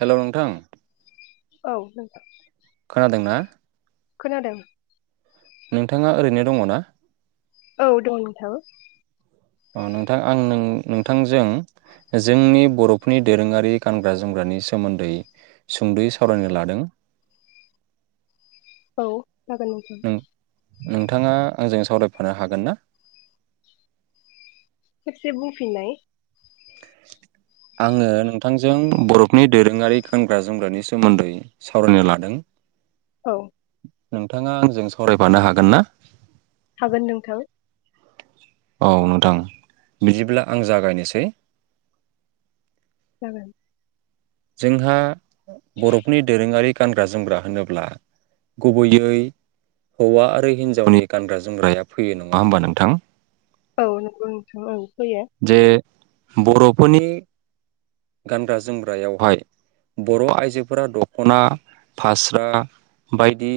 Hello नोंथां औ नोंथां। खोनादोंना? खोनादों। नोंथाङा ओरैनो दङ' ना? औ दङ' नोंथां। अ नोंथां आं नों नोंथांजों जोंनि बर'फोरनि दोरोंङारि गानग्रा जोमग्रानि सोमोन्दै सुंद'यै सावरायनो लादों। औ। जागोन नोंथां। नोंथांङा आंजों सावरायफानो हागोन ना? खेबसे बुंफिनाय आंङो नोंथांजों बर'फोरनि दोरोंङारि गानग्रा जोमग्रानि सोमोन्दै सावरायनो लादों। औ नोंथांङा आंजों सावरायफानो हागोन ना? हागोन नोंथां। औ नोंथां बिदिब्ला आं जागायनोसै। जागोन। जोंहा बर'फोरनि दोरोंङारि गानग्रा जोमग्रा होनोब्ला गुबैयै हौवा आरो हिन्जावनि गानग्रा जोमग्राया फैयो नंङा होमबा नोंथां? औ नंगौ नोंथां ओं फैयो। जे बर'फोरनि गानग्रा जोम ग्रायावहाय बर' आइजोफोरा दख'ना फास्रा बायदि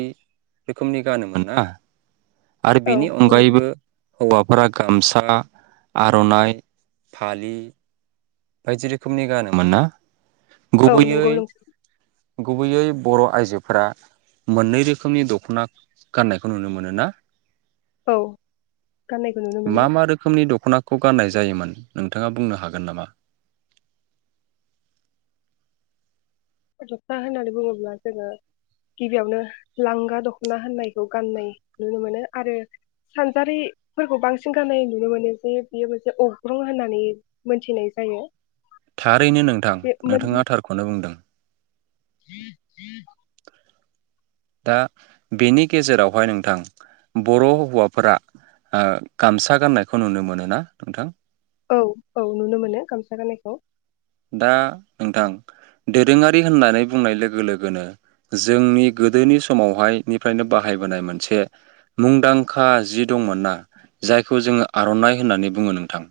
रोखोमनि गानोमोन ना आरो औ बेनि अनगायैबो नंगौ हौवा फोरा गामसा, आर'नाइ, फालि बायदि रोखोमनि गानोमोन ना? औ गुबैयै नंगौ नोंथां गुबैयै बर' आइजोफोरा मोननै रोखोमनि दख'ना गाननायखौ नुनो मोनो ना? औ गाननायखौ नुनो मोनो। ख'नाखौ गाननाय जायोमोन नोंथांङा बुंनो हागोन नामा? दख'ना होननानै बुङोब्ला जोंङो गिबियावनो लांगा दख'ना होननायखौ गाननाय नुनो मोनो आरो सानजारिफोरखौ बांसिन गाननाय नुनो मोनो जे बियो मोनसे अग्रं होननानै मोनथिनाय जायो। थारैनो नोंथां बे नोंथांङा थारखौनो बुंदों। ह ह दा बेनि गेजेरावहाय नोंथां बर' हौवाफोरा ओ गामसा गाननायखौ नुनो मोनो ना नोंथां? औ औ नुनो मोनो गामसा गाननायखौ। दा नोंथां दोरोङारि होननानै बुंनाय लोगो लोगोनो जोंनि गोदोनि समावहाय निफ्रायनो बाहायबोनाय मोनसे मुंदांखा जि दंमोन ना जायखौ जोंङो आर'नाइ होननानै बुङो नोंथां।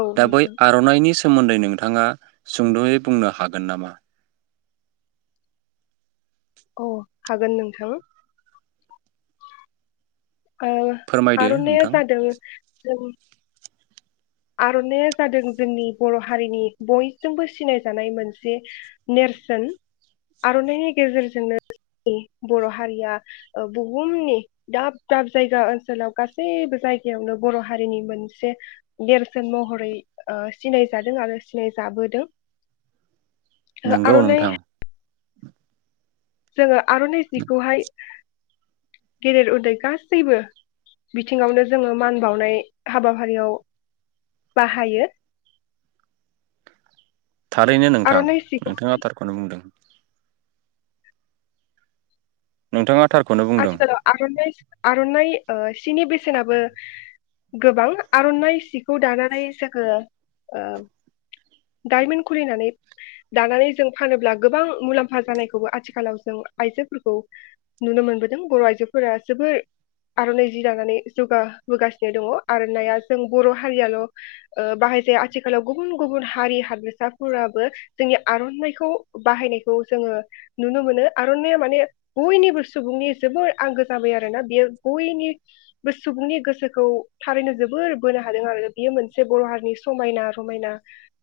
औ दा बै नोंथां। आर'नाइनि सा सोमोन्दै नोंथाङा सुंद'यै बुंनो हागोन नामा? अ हागोन नोंथां। ओ फोरमायदो आर'नाइया नोंथां जादों जों आर'नाया जादों जोंनि बर' हारिनि बयजोंबो सिनायजानाय मोनसे नेरसोन आर'नाइनि गेजेरजोंनो जोंनि बर' हारिया बुहुमनि दाब दाब जायगा ओनसोलाव गासैबो जायगायावनो बर' हारिनि मोनसे नेरसोन महरै ओ सिनायजादों आरो सिनायजाबोदों। ओ नोंगौ नोंथां। जोंङो आर'नाइ जिखौहाय गेदेर उन्दै गासैबो बिथिङावनो जोंङो मान बावनाय हाबाफारियाव बाहायो। थारैनो नोंथां आर'नाइ सिखौ नोंथांङा थारखौनो बुंदों। नोंथाङा थारखौनो बुंदों आथिखालाव आरनाय आरनाइ ओ सिनि बेसेनाबो गोबां आरनाइ सिखौ दानानै जोङो ओ दायमन खुलिनानै दानानै जों फानोब्ला गोबां मुलाम्फा जानायखौबो आथिखालाव जों आइजोफोरखौ नुनो मोनबो दों बर आइजोफोरा जोबोर आरनाइ जि लानानै जौगाबोगासिनो दङ आरनाइया जों बर हारियाल ओ बाहाय जाया आथिखालाव गुबुन गुबुन हारि हारिसाफोराबो जोंनि आरनाइखौ बाहायनायखौ जोङो नुनो मोनो आरनाइआ माने बयनिबो सुबुंनि जोबोर आंगो जाबाय आरोना बियो बयनिबो सुबुंनि गोसोखौ थारैनो जोबोर बोनो हादों आरो बियो मोनसे बर हारिनि समायना रमायना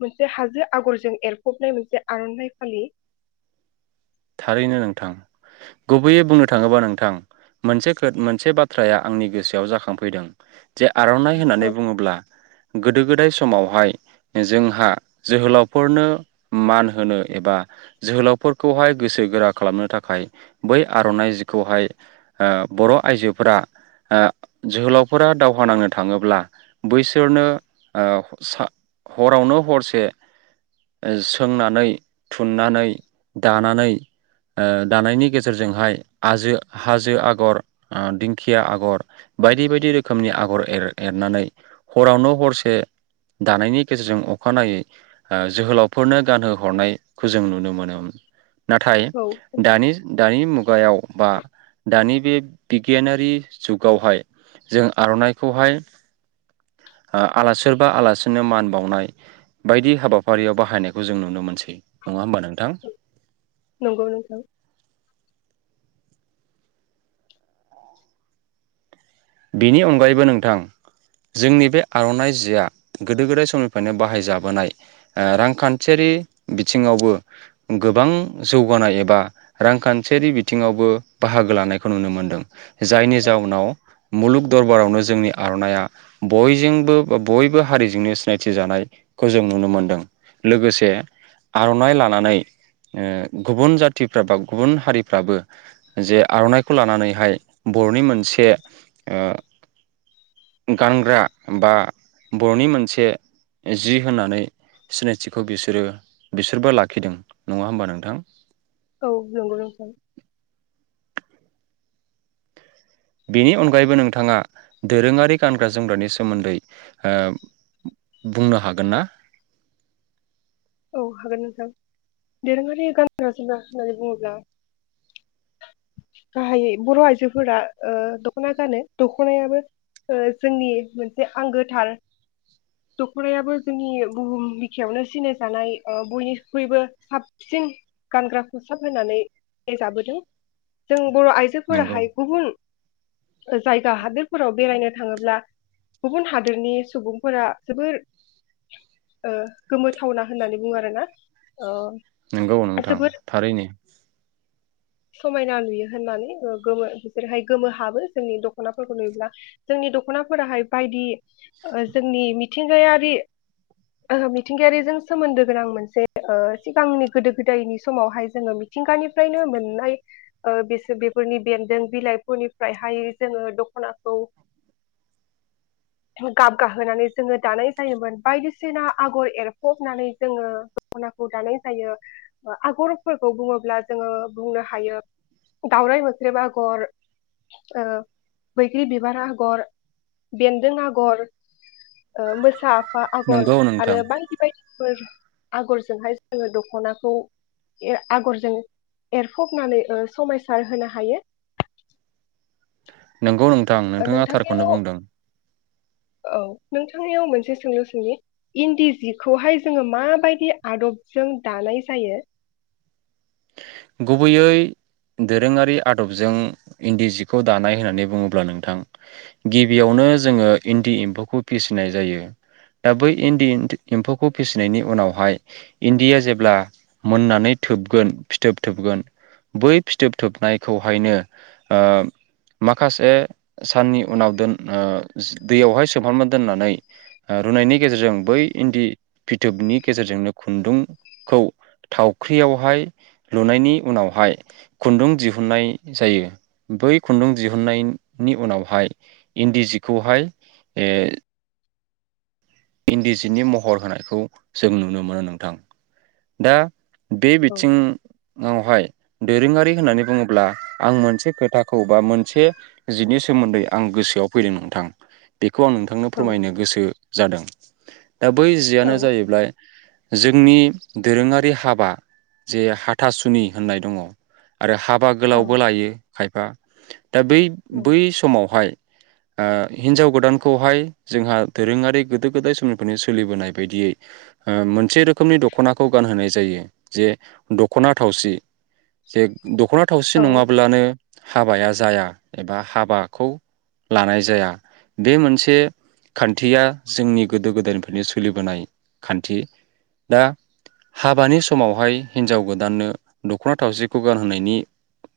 मोनसे हाजो आगरजों एरफबनाय मोनसे आरनाइ फालि। थारैनो नोंथां गुबैयै बुंनो थाङोबा नोंथां मोनसे खो मोनसे बाथ्राया आंनि गोसोआव जाखांफैदों जे आरनाइ होननानै औ बुङोब्ला गोदो गोदाय समावहाय जोंहा जोहोलावफोरनो मान होनो एबा जोहोलावफोरखौहाय गोसो गोरा खालामनो थाखाय बै आरनाइ जिखौहाय ओ बर आइजोफोरा ओ जोहोलावफोरा दावहा नांनो थाङोब्ला बैसोरनो ओ सा हरावनो हरसे सोंनानै थुननानै दानानै। ओ दानायनि गेजेरजोंहाय आजो हाजो आगर ओ दिंखिया आगर बायदि बायदि रोखोमनि आगर एर-एरनानै हरावनो हरसे दानायनि गेजेरजों अखानायै ओ जोहोलावफोरनो गानहो हरनायखौ जों नुनो मोनोमोन। नाथाय औ दनि दानि मु गायाव बा दानि बे बिगियानारि जुगावहाय जों आरनाइखौहाय ओ आला सोरबा आलासिनो मान बावनाय बायदि हाबाफारियाव बाहायनायखौ जों नुनो मोनसै। नङा होमबा नोंथां? नंगौ नोंथौ। बिनि अनगायैबो नोंथां जोंनि बे आरनाइ जिआ गोदो गोदाय समनिफ्रायनो बाहायजाबोनाय ओ रांखान्थियारि बिथिङावबो गोबां जौगानाय एबा रांखान्थियारि बिथिङावबो बाहागो लानायखौ नुनो मोनदों। जायनि जाउनाव मुलुग दरबारावनो जोंनि आरनाइया बयजोंबो बा बयबो हारिजोंनो सिनायथि जानायखौ जों नुनो मोनदों लोगोसे आरनाइ लानानै ओ गुबुन जाथिफ्र बा गुबुन हारिफ्राबो जे आरनाइखौ लानानैहाय बरनि मोनसे ओ गानग्रा बा बरनि मोनसे जि होननानै सिनायथिखौ बिसोरो बिसोरबो लाखिदों नङा होमबा नोंथां? औ नोंगौ नोंथां। बेनि अनगायैबो नोंथाङा दोरोङारि गानग्रा जोमग्रानि सोमोन्दै ओ बुंनो हागोन ना? औ हागोन नोंथां दोरोङारि गानग्रा जोमग्रा होननानै बुङोब्ला गाहायै बर आइजोफोरा ओ दखना गानो दखनायाबो ओ जोंनि मोनसे आंगोथार दखनायाबो जोंनि बुहुम बिखायावनो सिनाय जानाय ओ बयनिख्रुइबो साबसिन गानग्रा खसाब होननानै सिनाइ जाबोदों। जों बर नंगौ आइजोफोराहाय गुबुन जायगा हादोरफोराव बेरायनो थाङोब्ला गुबुन हादोरनि सुबुंफोरा जोबोर ओ गोमो थावना होननानै बुङो आरो ना ओ नोंगौ नोंथां जोबोर थारैनो। समायना नुयो होननानै ओ गोमो बिसोरहाय गोमो हाबो जोंनि दखनाफोरखौ नुयोब्ला जोंनि दखनाफोराहाय बायदि ओ जोंनि मिथिंगायारि [unintelligible] मिथिंगायारिजों सोमोन्दो गोनां मोनसे ओ सिगांनि गोदो गोदायनि समावहाय जोङो मिथिंगानिफ्रायनो मोनना य ओ बेसो बेफोरनि बेन्दों बिलाइफोरनिफ्रायहाय जोङो दखनाखौ गाब गाहोनानै जोङो दानाय जायोमोन बायदिसिना आगर एरफबनानै जोङो दखनाखौ दानाय जायो ओ आगरफोरखौ बुङोब्ला जोङो बुंनो हायो दावराय मोख्रेब आगर ओ बैग्रि बिबार आगर बेन्दों आगर ओ मोसा आगर नंगौ नोंथां आरो बायदि बायदिफोर आगरजोंहाय जोङो दखनाखौ एर आगरजों एर फबनानै ओ समायसार होनो हायो नंगौ नों थां ओ नोंथाङा नोंथांनियाव थारखौनो बुंदों औ नोंथांनियाव मोनसे सोंलु सोंनि इन्दि जिखौहाय जोङो माबायदि आदबजों दानाय जायो गुबैयै दोरोङारि आदबजों इन्दि जिखौ दानाय होननानै बुङोब्ला नोंथां गिबियावनो जोङो इन्दि एम्फौखौ फिसिनाय जायो दा बै इन्दि एम्फौखौ फिसिनायनि उनावहाय इन्दिया जेब्ला मोननानै थोबगोन फिथोब थोबगोन बै फिथोब थोबनायखौहायनो ओ माखासे साननि उनाव दोन ओ दैयावहाय सोमहाबना दोननानै ओ रुनायनि गेजेरजों बै इन्दि फिथोबनि गेजेरजोंनो खुन्दुंखौ थावख्रियावहाय लुनायनि उनावहाय खुन्दुं दिहुननाय जायो बै खुन्दुं दिहुननायनि उनावहाय इन्दि जिखौहाय ए इन्दि जिनि महर होनायखौ जों नुनो मोनो नोंथां दा बे औ बिथिङावहाय दोरोङारि होननानै बुङोब्ला आं मोनसे खोथाखौ बा मोनसे जिनि सोमोन्दै आं गोसोआव फैदों नोंथां बे खौ आं नोंथांनो औ फोरमायनो गोसो जादों [inaudible] दा बै जियानो औ जाहैबाय जोंनि दोरोङारि हाबा जे हाथासुनि होननाय दङ आरो हा बा गोलावबो औ लायो खायफा दा बै बै समावहाय आ हिनजाव गोदानखौहाय जोंहा दोरोङारि गोदो गोदाय समनिफ्रायनो सोलिबोनाय बायदियै ओ मोनसे रोखोमनि दखनाखौ गानहोनाय जायो जे दखना थावसि जे दखना औ थावसि नङाब्लानो हाबाया जाया एबा हाबाखौ लानाय जाया बे मोनसे खान्थिया जोंनि गोदो गोदायनिफ्रायनो सोलिबोनाय खान्थि दा हाबानि समावहाय हिनजाव गोदाननो दखना थावसिखौ गानहोनायनि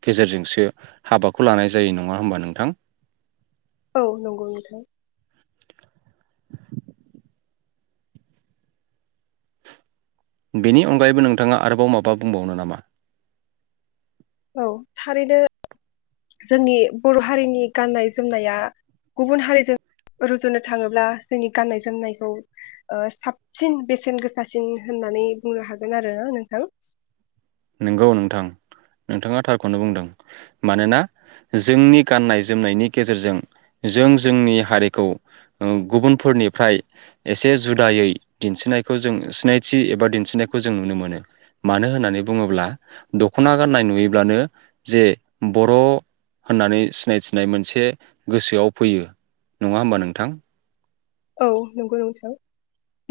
गेजेरजोंसो हाबाखौ लानाय जायो नङा होमबा नोंथां औ नंगौ नोंथां बेनि अनगायैबो नोंथाङा आरोबाव माबा बुंबावनो नामा औ थारैनो जोंनि बर हारिनि गाननाय जोमनाया गुबुन हारिजों रुजुनो थाङोब्ला जोंनि गाननाय जोमनायखौ ओ साबसिन बेसेन गोसासिन होननानै बुंनो हागोन आरो नोंथां नंगौ नोंथां नोंथाङा थारखौनो बुंदों मानोना जोंनि गाननाय जोमनायनि गेजेरजों जों जोंनि हारिखौ ओ गुबुनफोरनिफ्राय एसे जुदायै दिन्थिनायखौ जों सिनायथि एबा दिन्थिनायखौ जों नुनो मोनो मानो होननानै बुङोब्ला दखना गाननाय नुयोब्लानो जे बर होननानै सिनायथिनाय मोनसे गोसोआव फैयो नङा होमबा नोंथां औ नंगौ नोंथां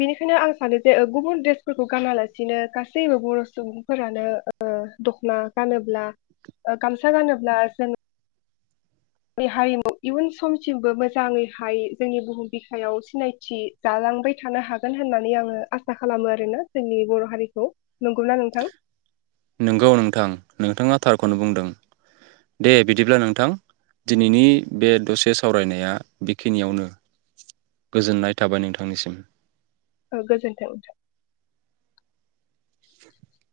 बेनिखायनो आं सानो जे गुबुन ड्रेसफोरखौ गानालासिनो गासैबो बर सुबुंफोरानो ओ दखना गानोब्ला ओ गामसा गानोब्ला जों नि हारिमु इयुन समसिमबो मोजाङैहाय जोंनि बुहुम बिखायाव सिनायथि जालांबाय थानो हागोन होननानै आङो आसा खालामो आरोना जोंनि बर हारिखौ नंगौना नोंथां नंगौ नोंथां नोंथाङा थारखौनो बुंदों दे बिदिब्ला नोंथां दिनैनि बे दसे सावरायनाया बेखिनियावनो गोजोननाय थाबाय नोंथांनिसिम [unintelligible] गोजोन्थों [inaudible]